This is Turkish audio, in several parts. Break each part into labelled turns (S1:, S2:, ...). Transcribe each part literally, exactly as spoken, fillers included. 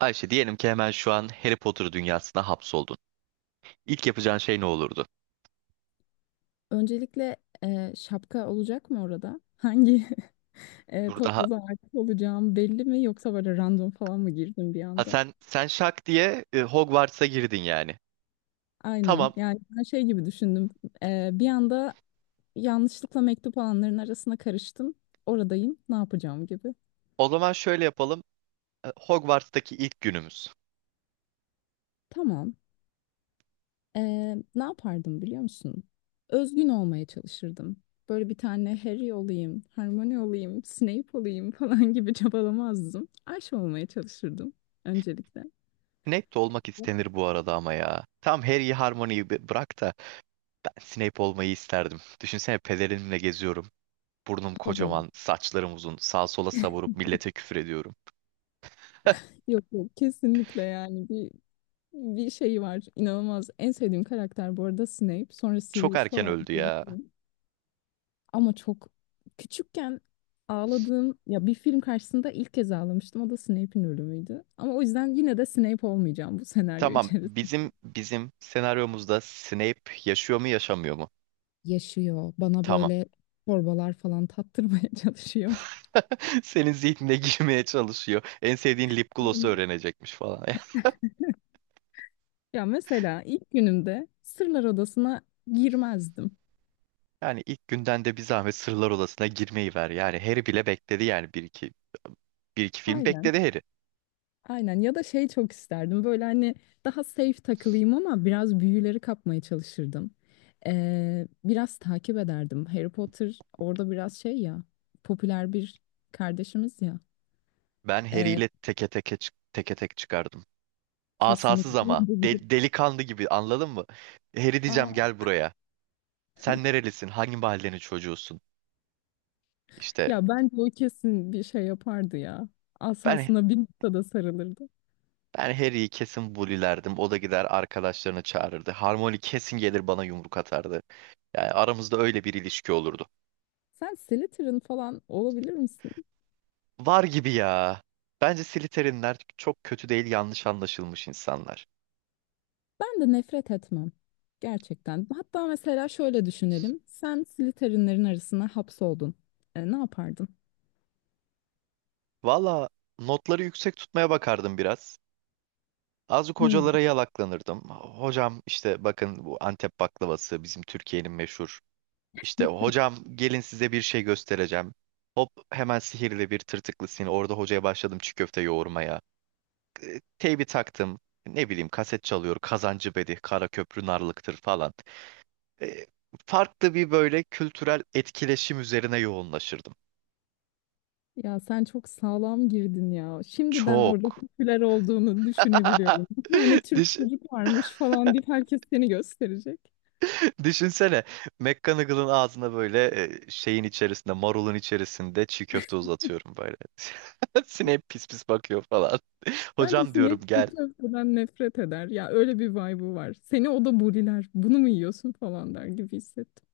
S1: Ayşe diyelim ki hemen şu an Harry Potter dünyasına hapsoldun. İlk yapacağın şey ne olurdu?
S2: Öncelikle e, şapka olacak mı orada? Hangi e,
S1: Dur daha.
S2: topluluğa ait olacağım belli mi yoksa böyle random falan mı girdim bir
S1: Ha
S2: anda?
S1: sen sen şak diye e, Hogwarts'a girdin yani.
S2: Aynen.
S1: Tamam.
S2: Yani ben şey gibi düşündüm. E, bir anda yanlışlıkla mektup alanların arasına karıştım. Oradayım. Ne yapacağım gibi.
S1: O zaman şöyle yapalım. E, Hogwarts'taki ilk günümüz.
S2: Tamam. E, ne yapardım biliyor musun? Özgün olmaya çalışırdım. Böyle bir tane Harry olayım, Hermione olayım, Snape olayım falan gibi çabalamazdım. Ayşe olmaya çalışırdım öncelikle.
S1: Snape de olmak istenir bu arada ama ya. Tam Harry'i Harmony'yi bi- bırak da ben Snape olmayı isterdim. Düşünsene pelerinimle geziyorum. Burnum
S2: Havalı.
S1: kocaman, saçlarım uzun. Sağa sola savurup millete küfür ediyorum.
S2: Yok yok kesinlikle yani bir bir şey var, inanılmaz en sevdiğim karakter bu arada Snape, sonra
S1: Çok
S2: Sirius
S1: erken
S2: falan
S1: öldü ya.
S2: birisi. Ama çok küçükken ağladığım, ya bir film karşısında ilk kez ağlamıştım, o da Snape'in ölümüydü, ama o yüzden yine de Snape olmayacağım bu senaryo
S1: Tamam,
S2: içerisinde.
S1: bizim bizim senaryomuzda Snape yaşıyor mu yaşamıyor mu?
S2: Yaşıyor, bana
S1: Tamam.
S2: böyle torbalar falan tattırmaya çalışıyor.
S1: Senin zihnine girmeye çalışıyor. En sevdiğin lip gloss'u
S2: Aynen.
S1: öğrenecekmiş falan.
S2: Ya mesela ilk günümde Sırlar Odası'na girmezdim.
S1: Yani ilk günden de bir zahmet Sırlar Odası'na girmeyi ver. Yani Harry bile bekledi yani bir iki bir iki film
S2: Aynen.
S1: bekledi Harry.
S2: Aynen, ya da şey, çok isterdim böyle hani daha safe takılayım ama biraz büyüleri kapmaya çalışırdım. Ee, biraz takip ederdim. Harry Potter orada biraz şey ya, popüler bir kardeşimiz ya.
S1: Ben Harry
S2: Ee,
S1: ile teke teke çık- teke tek çıkardım.
S2: kesinlikle.
S1: Asasız ama del- delikanlı gibi anladın mı? Harry diyeceğim,
S2: Aa.
S1: gel buraya. Sen nerelisin? Hangi mahallenin çocuğusun? İşte
S2: Ya bence o kesin bir şey yapardı ya.
S1: ben
S2: Asasına bir noktada sarılırdı.
S1: ben Harry'yi kesin bulilerdim. O da gider arkadaşlarını çağırırdı. Harmony kesin gelir bana yumruk atardı. Yani aramızda öyle bir ilişki olurdu.
S2: Sen Slytherin falan olabilir misin?
S1: Var gibi ya. Bence Slytherin'ler çok kötü değil, yanlış anlaşılmış insanlar.
S2: Ben de nefret etmem. Gerçekten. Hatta mesela şöyle düşünelim. Sen Slytherin'lerin arasına hapsoldun. E, ne yapardın?
S1: Valla notları yüksek tutmaya bakardım biraz. Azıcık
S2: Hmm.
S1: hocalara yalaklanırdım. Hocam işte bakın, bu Antep baklavası bizim Türkiye'nin meşhur. İşte hocam, gelin size bir şey göstereceğim. Hop hemen sihirli bir tırtıklı sin. Orada hocaya başladım çiğ köfte yoğurmaya. E, Teybi taktım. Ne bileyim kaset çalıyor. Kazancı Bedi, Kara Köprü Narlıktır falan. e, Farklı bir böyle kültürel etkileşim üzerine yoğunlaşırdım.
S2: Ya sen çok sağlam girdin ya. Şimdiden orada
S1: Çok.
S2: popüler olduğunu düşünebiliyorum. Bir tane Türk
S1: Düş-
S2: çocuk varmış falan deyip herkes seni gösterecek.
S1: Düşünsene McGonagall'ın ağzına böyle e, şeyin içerisinde, marulun içerisinde çiğ köfte uzatıyorum böyle. Snape pis pis bakıyor falan.
S2: Bence
S1: Hocam diyorum,
S2: sinek
S1: gel.
S2: çiğ köfteden nefret eder. Ya öyle bir vibe'ı var. Seni o da buriler. Bunu mu yiyorsun falan der gibi hissettim.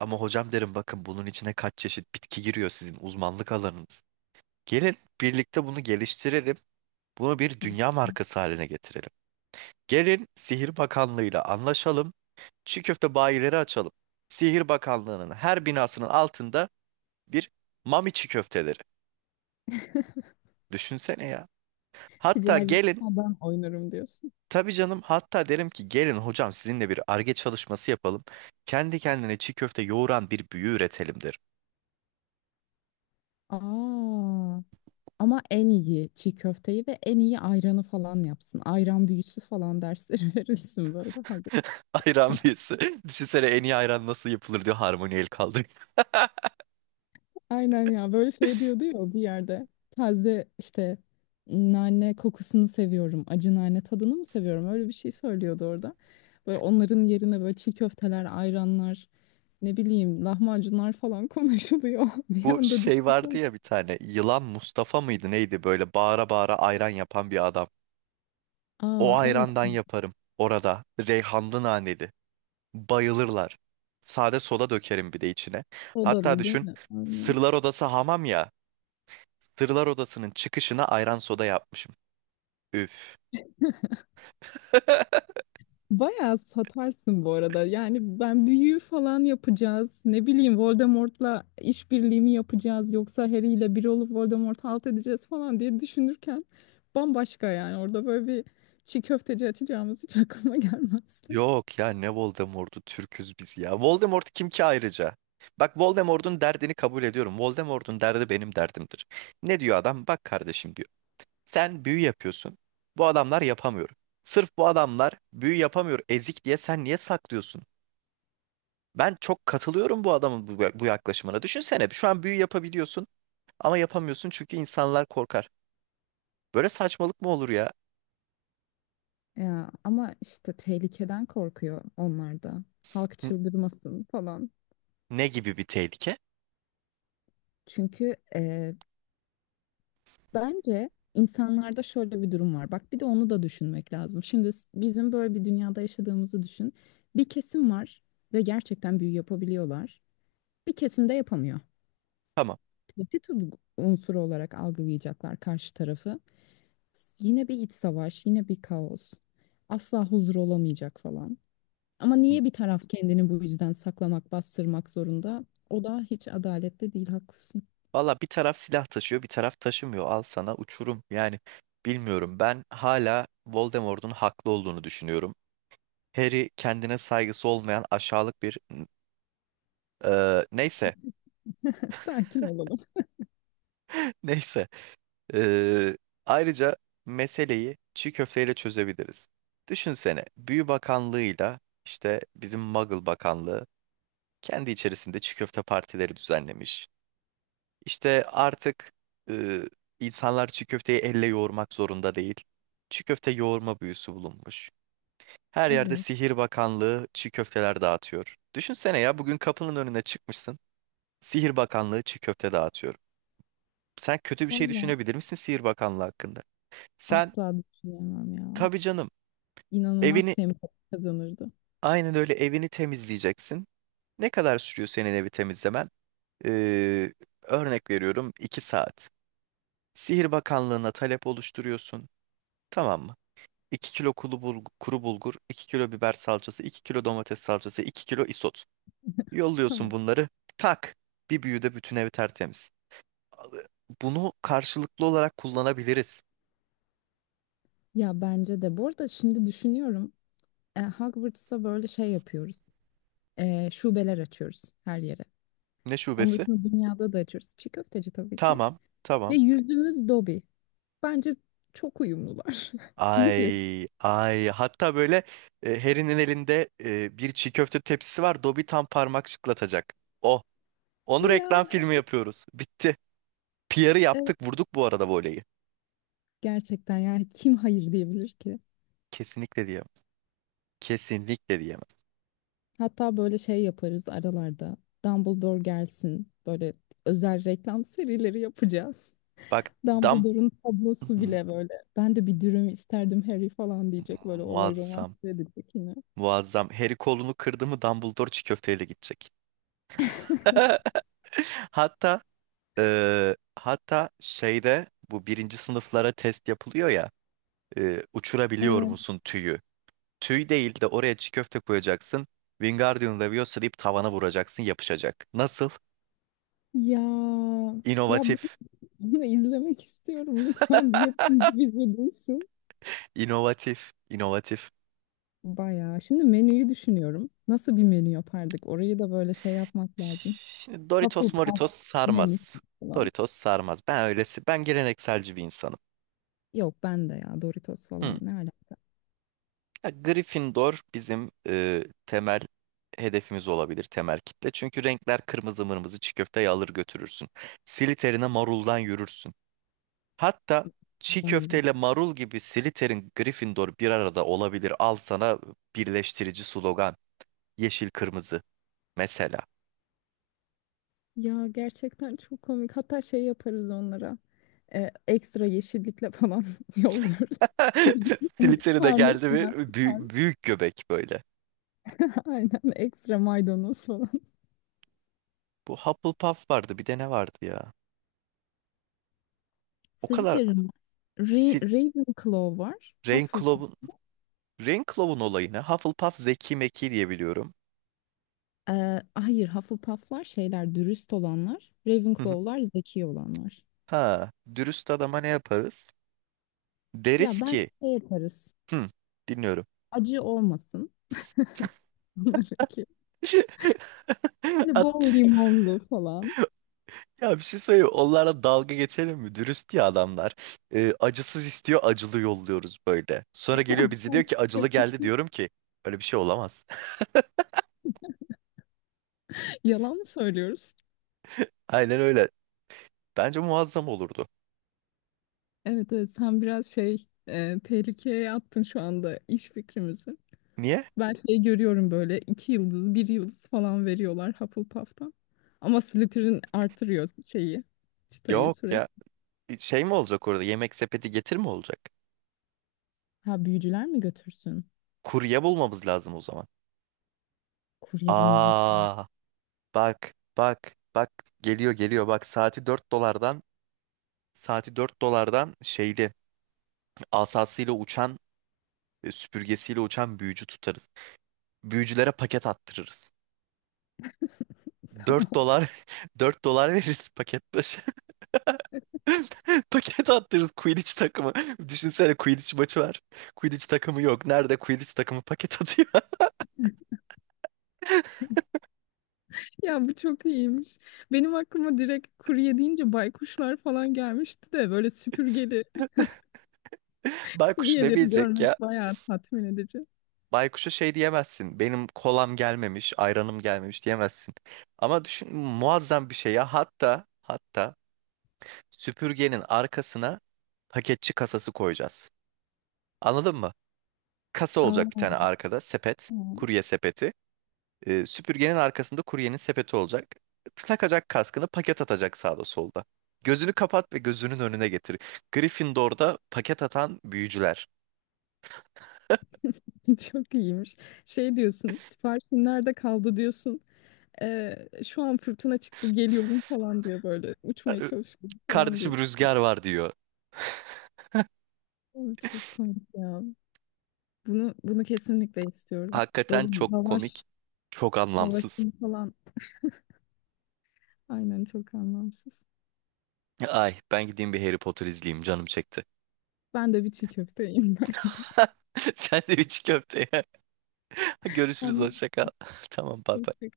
S1: Ama hocam derim, bakın bunun içine kaç çeşit bitki giriyor, sizin uzmanlık alanınız. Gelin birlikte bunu geliştirelim. Bunu bir dünya markası haline getirelim. Gelin Sihir Bakanlığı'yla anlaşalım. Çiğ köfte bayileri açalım. Sihir Bakanlığı'nın her binasının altında bir mami çiğ köfteleri. Düşünsene ya. Hatta
S2: Ticaret
S1: gelin,
S2: ben oynarım diyorsun.
S1: tabii canım, hatta derim ki gelin hocam, sizinle bir arge çalışması yapalım. Kendi kendine çiğ köfte yoğuran bir büyü üretelim derim.
S2: Aa. Ama en iyi çiğ köfteyi ve en iyi ayranı falan yapsın. Ayran büyüsü falan dersleri verilsin böyle. Ha, bu
S1: Ayran
S2: Hogwarts'ta.
S1: büyüsü. Düşünsene en iyi ayran nasıl yapılır diyor, harmoni el kaldırıyor.
S2: Aynen ya, böyle şey diyordu ya bir yerde. Taze işte nane kokusunu seviyorum. Acı nane tadını mı seviyorum? Öyle bir şey söylüyordu orada. Böyle onların yerine böyle çiğ köfteler, ayranlar, ne bileyim lahmacunlar falan konuşuluyor. Bir
S1: Bu
S2: anda
S1: şey vardı
S2: düşünsene.
S1: ya, bir tane yılan Mustafa mıydı neydi, böyle bağıra bağıra ayran yapan bir adam. O
S2: Aa evet.
S1: ayrandan yaparım orada, reyhanlı naneli. Bayılırlar. Sade soda dökerim bir de içine. Hatta
S2: Odalı değil
S1: düşün,
S2: mi? Aynen.
S1: Sırlar Odası hamam ya. Sırlar Odası'nın çıkışına ayran soda yapmışım. Üf.
S2: Bayağı satarsın bu arada. Yani ben büyü falan yapacağız. Ne bileyim Voldemort'la işbirliği mi yapacağız yoksa Harry ile bir olup Voldemort'u alt edeceğiz falan diye düşünürken bambaşka yani. Orada böyle bir çiğ köfteci açacağımız hiç aklıma gelmezdi.
S1: Yok ya, ne Voldemort'u, Türküz biz ya. Voldemort kim ki ayrıca? Bak, Voldemort'un derdini kabul ediyorum. Voldemort'un derdi benim derdimdir. Ne diyor adam? Bak kardeşim diyor. Sen büyü yapıyorsun. Bu adamlar yapamıyor. Sırf bu adamlar büyü yapamıyor ezik diye sen niye saklıyorsun? Ben çok katılıyorum bu adamın bu, bu yaklaşımına. Düşünsene şu an büyü yapabiliyorsun ama yapamıyorsun çünkü insanlar korkar. Böyle saçmalık mı olur ya?
S2: Ya ama işte tehlikeden korkuyor onlar da. Halk
S1: N-
S2: çıldırmasın falan.
S1: Ne gibi bir tehlike?
S2: Çünkü bence insanlarda şöyle bir durum var. Bak bir de onu da düşünmek lazım. Şimdi s- bizim böyle bir dünyada yaşadığımızı düşün. Bir kesim var ve gerçekten büyü yapabiliyorlar. Bir kesim de yapamıyor.
S1: Tamam.
S2: Tehdit u- unsuru olarak algılayacaklar karşı tarafı. Yine bir iç savaş, yine bir kaos. Asla huzur olamayacak falan. Ama niye bir taraf kendini bu yüzden saklamak, bastırmak zorunda? O da hiç adaletli değil, haklısın.
S1: Valla bir taraf silah taşıyor, bir taraf taşımıyor. Al sana uçurum. Yani bilmiyorum. Ben hala Voldemort'un haklı olduğunu düşünüyorum. Harry kendine saygısı olmayan aşağılık bir e, neyse,
S2: Sakin olalım.
S1: neyse. Ee, Ayrıca meseleyi çiğ köfteyle çözebiliriz. Düşünsene, Büyü Bakanlığı'yla, işte bizim Muggle Bakanlığı, kendi içerisinde çiğ köfte partileri düzenlemiş. İşte artık e, insanlar çiğ köfteyi elle yoğurmak zorunda değil. Çiğ köfte yoğurma büyüsü bulunmuş. Her yerde
S2: Evet.
S1: Sihir Bakanlığı çiğ köfteler dağıtıyor. Düşünsene ya, bugün kapının önüne çıkmışsın. Sihir Bakanlığı çiğ köfte dağıtıyor. Sen kötü bir şey
S2: Valla
S1: düşünebilir misin Sihir Bakanlığı hakkında? Sen
S2: asla düşünemem ya.
S1: Tabii canım.
S2: İnanılmaz
S1: Evini
S2: sempatik kazanırdı.
S1: aynen öyle, evini temizleyeceksin. Ne kadar sürüyor senin evi temizlemen? Ee, Örnek veriyorum, iki saat. Sihir Bakanlığı'na talep oluşturuyorsun. Tamam mı? iki kilo kuru bulgur, kuru bulgur, iki kilo biber salçası, iki kilo domates salçası, iki kilo isot. Yolluyorsun
S2: Tamam.
S1: bunları. Tak! Bir büyüde bütün evi tertemiz. Bunu karşılıklı olarak kullanabiliriz.
S2: Ya bence de. Bu arada şimdi düşünüyorum. E, Hogwarts'ta böyle şey yapıyoruz. E, şubeler açıyoruz her yere.
S1: Ne
S2: Onun
S1: şubesi?
S2: dışında dünyada da açıyoruz. Çiğ köfteci tabii ki.
S1: Tamam,
S2: Ve
S1: tamam.
S2: yüzümüz Dobby. Bence çok uyumlular. Ne diyorsun?
S1: Ay ay, hatta böyle e, Harry'nin elinde e, bir çiğ köfte tepsisi var. Dobby tam parmak şıklatacak. Oh, onu
S2: Ya
S1: reklam filmi yapıyoruz. Bitti. P R'ı
S2: evet,
S1: yaptık, vurduk bu arada voleyi.
S2: gerçekten yani kim hayır diyebilir ki?
S1: Kesinlikle diyemez. Kesinlikle diyemez.
S2: Hatta böyle şey yaparız aralarda. Dumbledore gelsin. Böyle özel reklam serileri yapacağız.
S1: Bak. dam
S2: Dumbledore'un tablosu
S1: Hmm,
S2: bile böyle. Ben de bir dürüm isterdim Harry falan diyecek, böyle olayı
S1: muazzam.
S2: romantize edecek yine.
S1: Muazzam. Harry kolunu kırdı mı Dumbledore çiğ köfteyle gidecek. Hatta e, hatta şeyde bu birinci sınıflara test yapılıyor ya, e, uçurabiliyor
S2: Evet.
S1: musun tüyü? Tüy değil de oraya çiğ köfte koyacaksın. Wingardium Leviosa deyip tavana vuracaksın, yapışacak. Nasıl?
S2: Ya ya bunu,
S1: İnovatif.
S2: bunu izlemek istiyorum, lütfen bir yapımcı bizi duysun.
S1: İnovatif. İnovatif.
S2: Bayağı. Şimdi menüyü düşünüyorum. Nasıl bir menü yapardık? Orayı da böyle şey yapmak lazım.
S1: Şimdi Doritos
S2: Hufflepuff
S1: Moritos
S2: menüsü
S1: sarmaz.
S2: falan.
S1: Doritos sarmaz. Ben öylesi. Ben gelenekselci bir insanım.
S2: Yok ben de, ya Doritos
S1: Hı.
S2: falan ne alaka?
S1: Ya, Gryffindor bizim e, temel hedefimiz olabilir. Temel kitle. Çünkü renkler kırmızı mırmızı, çiğ köfteyi alır götürürsün. Slytherin'e maruldan yürürsün. Hatta çiğ
S2: Ben yürüyorum.
S1: köfteyle marul gibi Slytherin, Gryffindor bir arada olabilir. Al sana birleştirici slogan. Yeşil kırmızı mesela.
S2: Ya gerçekten çok komik. Hatta şey yaparız onlara. E, ekstra yeşillikle falan yolluyoruz.
S1: Slytherin'e geldi
S2: Tanesinden
S1: mi büyük,
S2: tutarmış.
S1: büyük göbek böyle.
S2: Aynen, ekstra maydanoz falan.
S1: Bu Hufflepuff vardı, bir de ne vardı ya? O kadar
S2: Slytherin var. Ra-
S1: Sil
S2: Ravenclaw var. Hufflepuff.
S1: Ravenclaw'un Ravenclaw'un olayını, Hufflepuff zeki meki diye biliyorum.
S2: Ee, hayır Hufflepuff'lar şeyler, dürüst olanlar.
S1: Hı hı.
S2: Ravenclaw'lar zeki olanlar.
S1: Ha, dürüst adama ne yaparız?
S2: Ya
S1: Deriz
S2: ben
S1: ki,
S2: şey yaparız.
S1: hı, dinliyorum.
S2: Acı olmasın onlarınki. Şimdi
S1: At-
S2: bol limonlu falan.
S1: Ya, bir şey söyleyeyim. Onlara dalga geçelim mi? Dürüst ya adamlar. Ee, acısız istiyor, acılı yolluyoruz böyle. Sonra geliyor, bizi diyor ki acılı geldi, diyorum ki öyle bir şey olamaz.
S2: Yalan mı söylüyoruz?
S1: Aynen öyle. Bence muazzam olurdu.
S2: Evet, evet sen biraz şey, e, tehlikeye attın şu anda iş fikrimizi.
S1: Niye?
S2: Ben şey görüyorum, böyle iki yıldız bir yıldız falan veriyorlar Hufflepuff'tan. Ama Slytherin artırıyor şeyi, çıtayı
S1: Yok ya.
S2: sürekli.
S1: Şey mi olacak orada? Yemek sepeti getir mi olacak?
S2: Ha, büyücüler mi götürsün?
S1: Kurye bulmamız lazım o zaman.
S2: Kurye bulmamız lazım.
S1: Aa, bak, bak, bak. Geliyor, geliyor. Bak saati dört dolardan saati dört dolardan şeyli asasıyla uçan, e, süpürgesiyle uçan büyücü tutarız, büyücülere paket attırırız. Dört
S2: Tamam.
S1: dolar dört dolar veririz paket başı. Paket attırırız, Quidditch takımı. Düşünsene Quidditch maçı var. Quidditch takımı yok. Nerede Quidditch takımı paket atıyor?
S2: Ya bu çok iyiymiş. Benim aklıma direkt kurye deyince baykuşlar falan gelmişti de böyle süpürgeli
S1: Baykuş ne
S2: kuryeleri
S1: bilecek ya?
S2: görmek bayağı tatmin edici.
S1: Baykuş'a şey diyemezsin. Benim kolam gelmemiş, ayranım gelmemiş diyemezsin. Ama düşün muazzam bir şey ya. Hatta hatta süpürgenin arkasına paketçi kasası koyacağız. Anladın mı? Kasa olacak bir tane
S2: Aa.
S1: arkada, sepet, kurye sepeti. E, süpürgenin arkasında kuryenin sepeti olacak. Takacak kaskını, paket atacak sağda solda. Gözünü kapat ve gözünün önüne getir. Gryffindor'da paket atan büyücüler.
S2: Çok iyiymiş. Şey diyorsun, siparişin nerede kaldı diyorsun. Ee, şu an fırtına çıktı geliyorum falan diyor böyle. Uçmaya
S1: E,
S2: çalışıyor falan diyor.
S1: Kardeşim rüzgar var diyor.
S2: Ay, çok komik ya. Bunu bunu kesinlikle istiyorum.
S1: Hakikaten
S2: Böyle
S1: çok komik,
S2: lavaş,
S1: çok anlamsız.
S2: lavaşın falan. Aynen çok anlamsız.
S1: Ay ben gideyim bir Harry Potter izleyeyim, canım çekti.
S2: Ben de bir çiğ köfteyim bence.
S1: Sen de üç köfte ye. Görüşürüz,
S2: Anlamsız.
S1: hoşça kal. Tamam, bay bay.